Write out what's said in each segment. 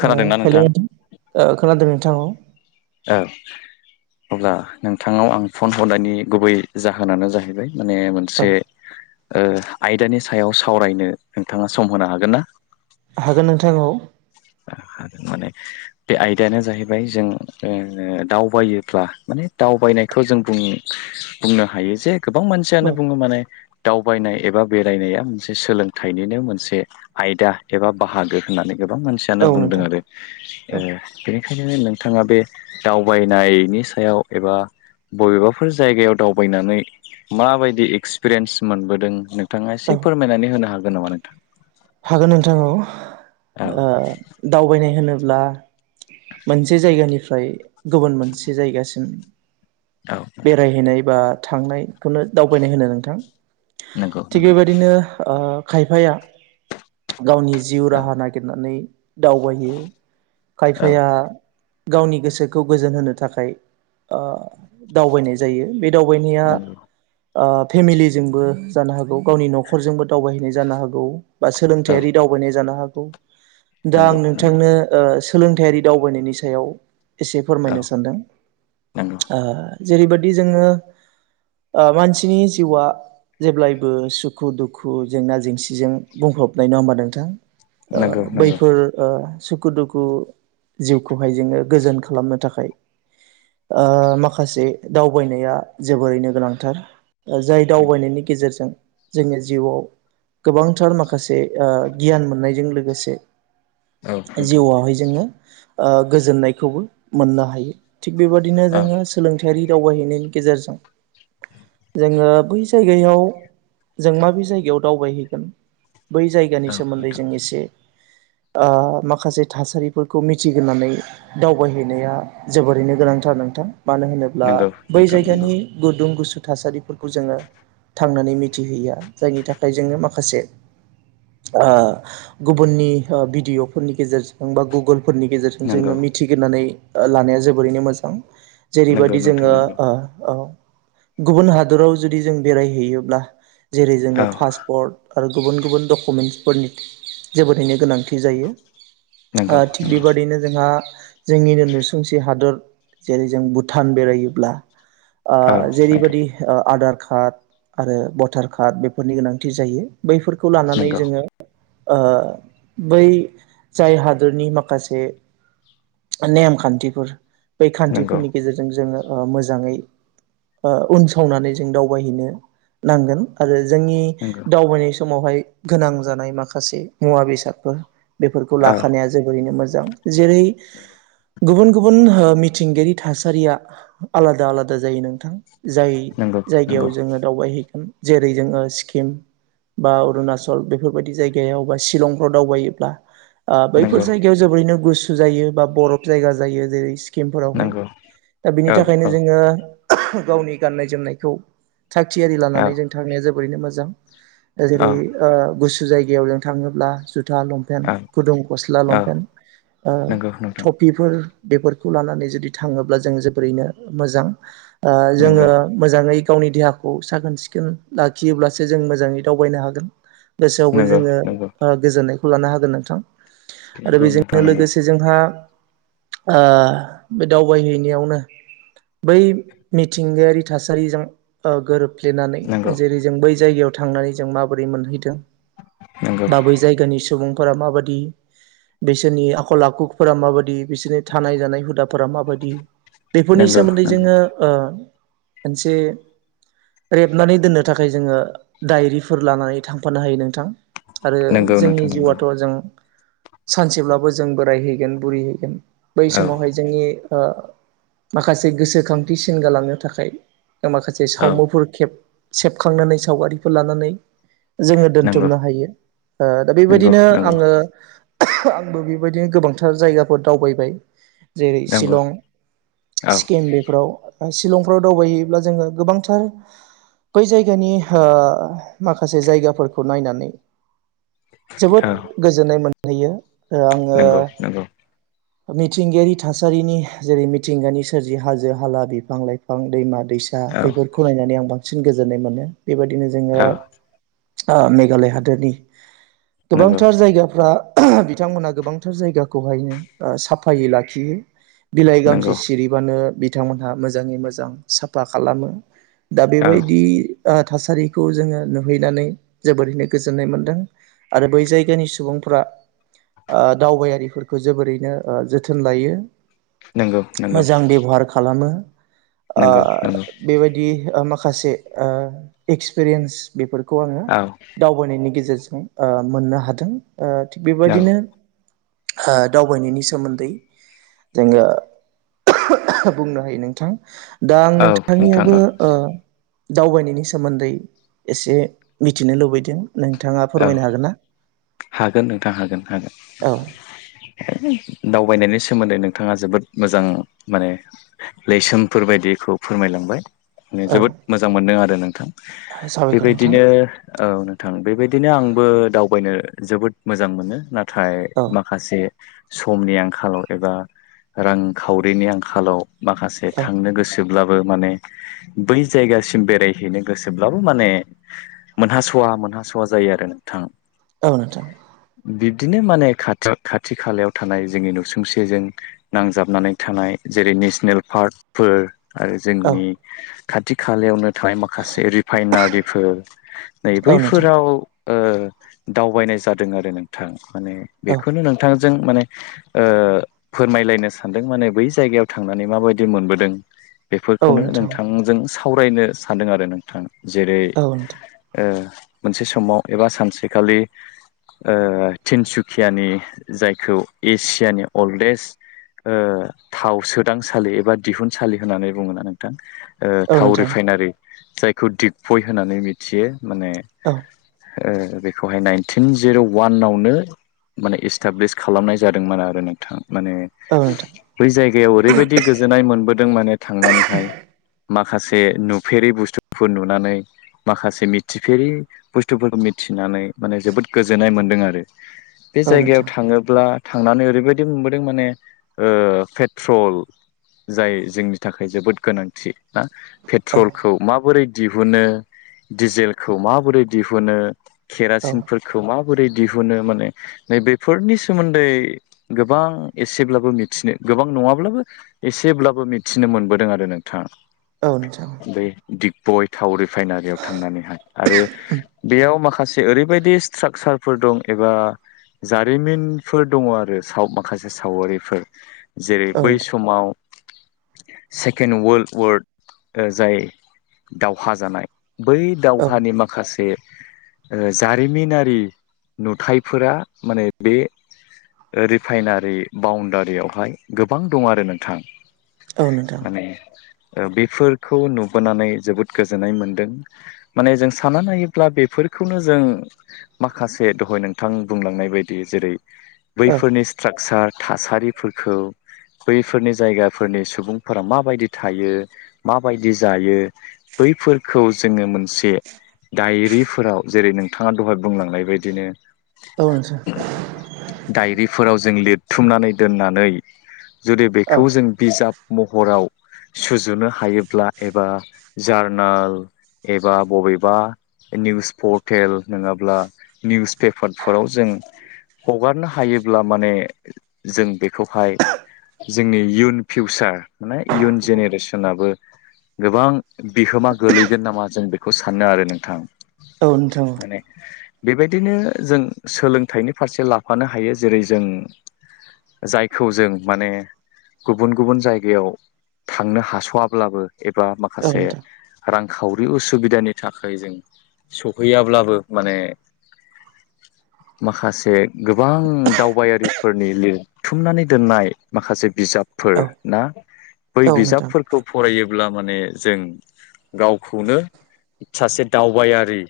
खोनादोंना हेलौ नोंथां नोंथां खोनादों नोंथां औ औ अब्ला नोंथांनाव आं फन हरनायनि गुबै जाहोनानो जाहैबाय माने औ मोनसे ओ आयदानि सायाव सावरायनो नोंथाङा सम होनो हागोन ना? हागोन नोंथां औ माने बे आयदायानो जाहैबाय जों ओ दावबायोब्ला माने दावबायनायखौ जों बुं बुंनो हायो जे गोबां मानसियानो औ बुङो माने दावबायनाय एबा बे फरायनाया मोनसे सोलोंथाइनिनो मोनसे आयदा एबा बाहागो होननानै गोबां मान सानो औ बुंदों नोंथां आरो ओ औ बे बेखायनो नोंथाङा बे दावबायनायनि सायाव एबा बबेबाफोर जायगायाव दावबायनानै माबायदि एक्सपिरियेन्स मोनबोदों नों नोंथाङा एसे औ फोरमायनानै होनो हागोन नामा नोंथां हागोन नोंथां औ ओ औ दावबायनाय होनोब्ला? मोनसे जायगानिफ्राय गुबुन मोनसे जायगासिम औ बेरायहैनाय बा थांनायखौनो दावबायनाय होनो नोंथां नंगौ थिग नंगौ बेबायदिनो खायफाया गावनि जिउ औ राहा नागिरनानै दावबायायो औ खायफाया गावनि गोसोखौ गोजोन होनो थाखाय दावबायनाय आ जायो बे दावबायनाया नंगौ फेमिलिजोंबो जानो हागौ गावनि न'खरजोंबो दावबायहैनाय जानो हागौ बा औ सोलोंथायारि दावबायनाय जानो हागौ दा आं नंगौ नंगौ नोंथांनो ओ सोलोंथायारि दावबायनायनि सायाव एसे औ फोरमायनो सानदों नंगौ ओ जेरैबाददि जोङो ओ मानसिनि जिउआ जेब्लायबो सुखु दुखु जेंना जेंसिजों बुंफबनाय नङा होमबा नोंथां नंगौ ओ नंगौ बैफोर ओ सुखु दुखु जिउखौहाय जोङो गोजोन खालामनो थाखाय माखासे दावबायनाया जोबोरैनो गोनांथार जाय नंगौ दावबायनायनि गेजेरजों जोङो जिउआव गोबांथार माखासे माखासे गियान मोननायजों लोगोसे औ नोंथां जिउआवहाय जोङो ओ गोजोननायखौबो मोननो हायो थिग बेबाददिनो औ जोङो सोलोंथायारि दावबायहैनायनि गेजेरजों जोङो बै जायगायाव जों माबे जायगायाव दावबायहैगोन बै जायगानि औ सोमोन्दै नोंथां जों एसे [inaudible] माखासे थासारिफोरखौ मिथिग्रोनानै दावबायहैनाया जोबोरैनो गोनांथार नोंथां मानो होनोब्ला नंगौ बै नोंथां नंगौ जायगानि गुदुं गुसु थासारिफोरखौ जोङो थांनानै मिथिहैया जायनि थाखाय जोङो माखासे गुबुननि भिडिअ'फोरनि गेजेरजों जों बा गुगोलफोरनि गेजेरजों जोङो नंगौ मिथिग्रानै लानाया जोबोरैनो मोजां नंगौ जेरैबायदि नोंथां जोङो नंगौ औ गुबुन हादराव जुदि जों बेरायहैयोब्ला जेरै जोंनो औ पासपर्ट आरो गुबुन गुबुन डकुमेन्टसफोरनि जोबोदैनो गोनांथि जायो नंगौ थिग नंगौ बेबादिनो जोंहा जोंनिनो नुसुंसे हादर जेरै जों भुटान बेरायोब्ला ओ औ नोंथां जेरैबायाददि आधार कार्ड आरो भटार कार्ड बेफोरनि गोनांथि जायो बैफोरखौ लानानै नंगौ जोङो बै जाय हादरनि माखासे नेम खान्थिफोर बै नंगौ खान्थिफोरनि गेजेरजों जोङो ओ मोजाङै ओक्षउन सावनानै जों दावबायहैनो नांगोन आरो जोंनि नंगौ दावबायनाय समावहाय गोनां जानाय माखासे मुवा बेसादफोर बेफोरखौ औ लाखानाया जोबोरैनो मोजां जेरै गुबुन गुबुन हो मिथिंगायारि थासारिया आलादा आलादा जायो नोंथां जाय नंगौ जायगायाव नंगौ जोङो दावबायहैगोन जेरै जोङो सिक्किम बा अरुणाचल बेफोरबायदि जायगायाव बा शलंफ्राव दावबायोब्ला ओ बैफोर नंगौ जायगायाव जोबोरैनो गुसु जायो बा बरफ जायगा जायो जेरै स्किमफोरावहाय नंगौ दा औ बिनि औ थाखायनो जोङो गावनि गाननाय जोमनायखौ थागियारि औ लानानै जों थांनाया जोबैनो मोजां औ जेरै गु गुसु जगायाव नों थाङोब्ला जुथा लंपेन्ट औ गुदुं गस्ला औ लंपेन्ट ओ नंगौ नोंथां थफिफोर बेफोरखौ लानानै जुदि थाङोब्ला जों जोबोरैनो मोजां जोङो नंगौ मोजाङै गावनि देहाखौ साखोन सिखोन लाखियोब्लासो जों मोजाङै दावबायनो हागोन गोसोआवबो नंगौ जोङो नंगौ गोजोननायखौ लानो हागोन नोंथां आरो नंगौ नोंथां बेजोंनो नंगौ लोगोसे जोंहा ओ बे दावबायहैनायावनो बै मिथिंगायारि थासारिजों गोरोब फ्लेनानै नंगौ जेरै जों बै जायगायाव थांनानै जों माबोरै मोनहैदों नंगौ बा बै जायगानि सुबुं फोरा माबादि बिसोरनि आखल आखुफोरा माबादि बिसोरनि थानाय जानाय हुदा फोर माबायदि बेफोरनि नंगौ सोमोन्दै नंगौ जोङो मोनसे रेबनानै दोननो थाखाय जोङो दायरि फोर लानानै थांफानो हायो नोंथां आरो नंगौ जोंनि नोंथां नंगौ जिउआथ' जों सानसेब्लाबो जों बोरायहैगोन बुरिहैगोन बै औ समावहाय जोंनि माखासे गोसोखांथिसिन गालांनो थाखाय माखासे औ सावमुफोर खब सेबखांनानै सावगारिफोर लानानै जोङो नंगौ दोनथुमनो हायो ओ दा नंगौ बेबायदिनो नंगौ आङो आंबो बेबायदिनो गोबांथार जायगाफोर दावबायबाय जेरै नंगौ शिलं औ सिक्किम बेफोराव शलंफ्राव दावबायोब्ला जोङो गोबांथार बै जायगानि माखासे जायगाफोरखौ नायनानै जोबोद गोजोननाय मोनहैयो आङो नंगौ नंगौ मिथिंगायारि थासारिनि जेरै मिथिंगानि सोरजि हाजो हाला बिफां लाइफां दैमा दैसा औ बेफोरखौ नायनानै आं बांसिन गोजोननाय मोनो बेबायदिनो जोङो औ ओ मेघालय हादोरनि नंगौ गोबांथार जायगाफ्रा बिथांमोना गोबांथार जायगाखौहायनो साफायै लाखियो बिलाइ गांसे नंगौ सिरिबानो बिथांमोनहा मोजाङै मोजां साफा खालामो दा औ बेबायदि थासारिखौ जोङो नुहैनानै जोबोरैनो गोजोननाय मोनदों आरो बै जायगानि सुबुंफोरा ओ दावबायारिफोरखौ जोबोरैनो जोथोन लायो नंगौ नंगौ मोजां बेबहार खालामो ओ नंगौ नंगौ बेबायदि माखासे ओ एक्सपिरियेन्स बेफोरखौ बे खौ आङो औ दावबायनायनि गेजेरजों मोननो हादों। ओ थिग औ बेबायदिनो दावबायनायनि सोमोन्दै जोङो बुंनो हायो नोंथां दा आं औ नोंथां नोंथांनियावबो औ दावबायनायनि सोमोन्दै एसे मिथिनो लुबैदों नोंथाङा औ फोरमायनो हागोन ना हागोन नोंथां हागोन हागोन औ दावबायनायनि सोमोन्दै नोंथाङा जोबोद मोजां माने लैसोमफोर बायदिखौ फोरमायलांबाय ने औ जोबोद मोजां मोनदों आरो नोंथां साबायखर नोंथां बेबायदिनो औ नोंथां बेबायदि आंबो दावबायनो जोबोद मोजां मोनो नाथाय औ माखासे समनि आंखालाव एबा रांखावरिनि आंखालाव माखासे औ थांनो गोसो ब्लाबो माने बै जायगासिम बेरायहैनो गोसोब्लाबो माने मोनहास'आ मोनहास' थ जायो आरो नोंथां औ नोंथां बिब्दिनो माने खाथि खाथि खालायाव थानाय जोंनि नुसुंसेजों नांजाबनानै थानाय जेरै नेसनेल पार्कफोर आरो औ जोंनि खाथि खालायावनो थानाय माखासे रिफाइनारिफोर नै औ नोंथां बैफोराव ओ दावबायनाय जादों आरो नोंथां माने औ बेखौनो नोंथां जों माने फोरमायलायनो सानदों मान बै जायगायाव थांनानै माबायदि मोनबोदों औ बेफोरखौनो नोंथां नोंथांजों सावरायनो सानदों आरो नोंथां जेरै औ नोंथां मोनसे समाव एबा सानसेखालि ओ तिनसुकियानि जायखौ एसियानि अल्डेस्ट ओ थाव सोदांसालि एबा दिहुनसालि होननानै बुङोना नोंथां। ओ औ थाव नोंथां रिफाइनारि जायखौ दिगबइ होननानै मिथियो माने औ ओ बेखौहाय नाइनटिन जिर' वानावनो माने इस्टाब्लिस खालामनाय जादोंमोन आरो नोंथां। माने औ नोंथां बै जायगायाव ओरैबायदि गोजोननाय मोनबोदों माने थांनानैहाय माखासे नुफेरै बुस्थुफोर नुनानै माखासे मिथिफेरि बुस्थुफोरखौ मिथिनानै माने जोबोद गोजोननाय मोन्दों आरो बे औ जायगायाव नोंथां थाङोब्ला थांनानै ओरैबायदि मोनबोदों माने ओ पेट्रल जाय जोंनि थाखाय जोबोद गोनांथि ना औ पेट्रलखौ माबोरै दिहुनो दिडिजेलखौ माबोरै दिहुनो औ केरासिनफोरखौ मा बोरै दिहुनो माने नै बेफोरनि सोमोन्दै गोबां एसेब्लाबो मिथिनो गोबां नङाब्लाबो एसेब्लाबो मिथिनो मोनबोदों आरो नोंथां। औ नोंथां बै दिगबइ थाव रिफाइनारियाव थांनानैहाय। आरो बेयाव माखासे ओरैबायदि स्ट्राकसारफोर दं एबा जारिमिनफोर दङ आरो साव माखासे सावगारिफोर जेरै औ बै नोंथां समाव सेकेण्ड वर्ल्ड वार ओ जाय दावहा जानाय बै औ दावहानि माखा से ओ जारिमिनारि नुथायफोरा माने बे ओ रिफाइनारि बाउण्डारियावहाय गोबां दं आरो नोंथां। औ नोंथां। ओ बेफोरखौ नुबोनानै जोबोद गोजोननाय मोनदों माने जों सानना नायोब्ला बेफोरखौनो जों माखासे दहाय नोंथां बुंलांनाय बायदि जेरै औ बैफोरनि स्ट्राकसार थासारिफोरखौ बैफोरनि जायगाफोरनि सुबुंफोरा माबायदि थायो माबायदि जायो बैफोरखौ जोङो मोनसे डायरिफोराव जेरै नोंथाङा दहाय बुंलांनाय बायदिनो औ नोंथां औ नोंथां डायरिफोराव जों लिरथुमनानै दोननानै जुदि बेखौ जों बिजाब महराव सुजुनो हायोब्ला एबा जार्नाल एबा बबे बा निउस पर्टेल नङाब्ला निउस पेपारफोराव जों हगारनो हायोब्ला माने जों बेखौहाय जोंनि इयुन फिउसार माने इयुन जेनेरेसनाबो गोबां बिहोमा गोलैगोन नामा जों बेखौ सानो आरो नोंथां माने बेबायदिनो जों सोलोंथाइनि फारसे लाफानो हायो। जेरै जों जायखौ जों माने गुबुन गुबुन जायगायाव थांनो हास'वाब्लाबो एबा औ माखासे नोंथां रांखावरि उसुबिदानि थाखाय जों सहैयाब्लाबो माने माखासे गोबां दावबायारिफोरनि लिरथुमनानै दोननाय माखासे बिजाबफोर औ ना बै औ नोंथां बिजाबफोरखौ फरायो ब्ला माने जों गावखौनो सासे दावबायारि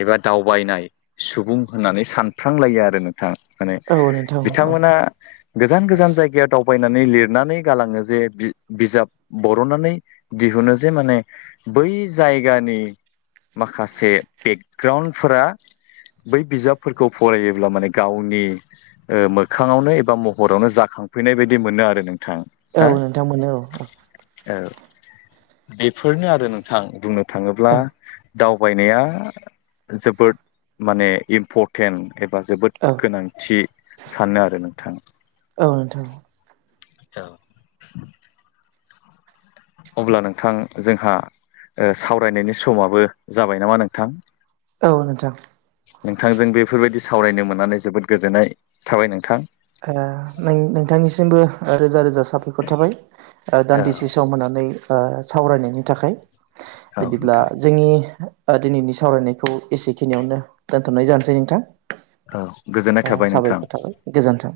एबा दावबायनाय सुबुं होननानै सानफ्लांलायो आरो नोंथां। माने औ नोंथां औ बिथांमोना गोजान गोजान जायगायाव दाव बायनानै लिरनानै गालाङो जे बि-बिजाब बर'ननानै दिहुनो जे माने बै जायगानि माखासे बेकग्राउन्डफोरा बै बिजाबफोरखौ फरायोब्ला माने गावनि ओ मोखाङावनो एबा महरावनो जाखां फैनाय बायदि मोनो आरो नोंथां औ हा नोंथां मोनो औ औ। बेफोरनो आरो नोंथां बुंनो थाङोब्ला औ दावबायनाया जोबोद माने इम्परटेन्ट एबा जोबोद औ गोनांथि सानो आरो नोंथां। औ नोंथां औ। अब्ला नोंथां जोंहा ओ सावरायनायनि समाबो जाबाय नामा नोंथां? औ नोंथां। नोंथांजों बेफोरबायदि सावरायनो मोननानै जोबोद गोजोननाय थाबाय नोंथां। ओ नों नोंथांनिसिमबो रोजा रोजा साबायखर थाबाय ओ औ दान्दिसे सम होनानै ओ सावरायनायनि थाखाय। औ बिदिब्ला नोंथां जोंनि ओ दिनैनि सावरायनायखौ एसेखिनियावनो दोनथ'नाय जानोसै नोंथां। औ गोजोननाय थाबाय नोंथां। साबायखर थाबाय गोजोन्थों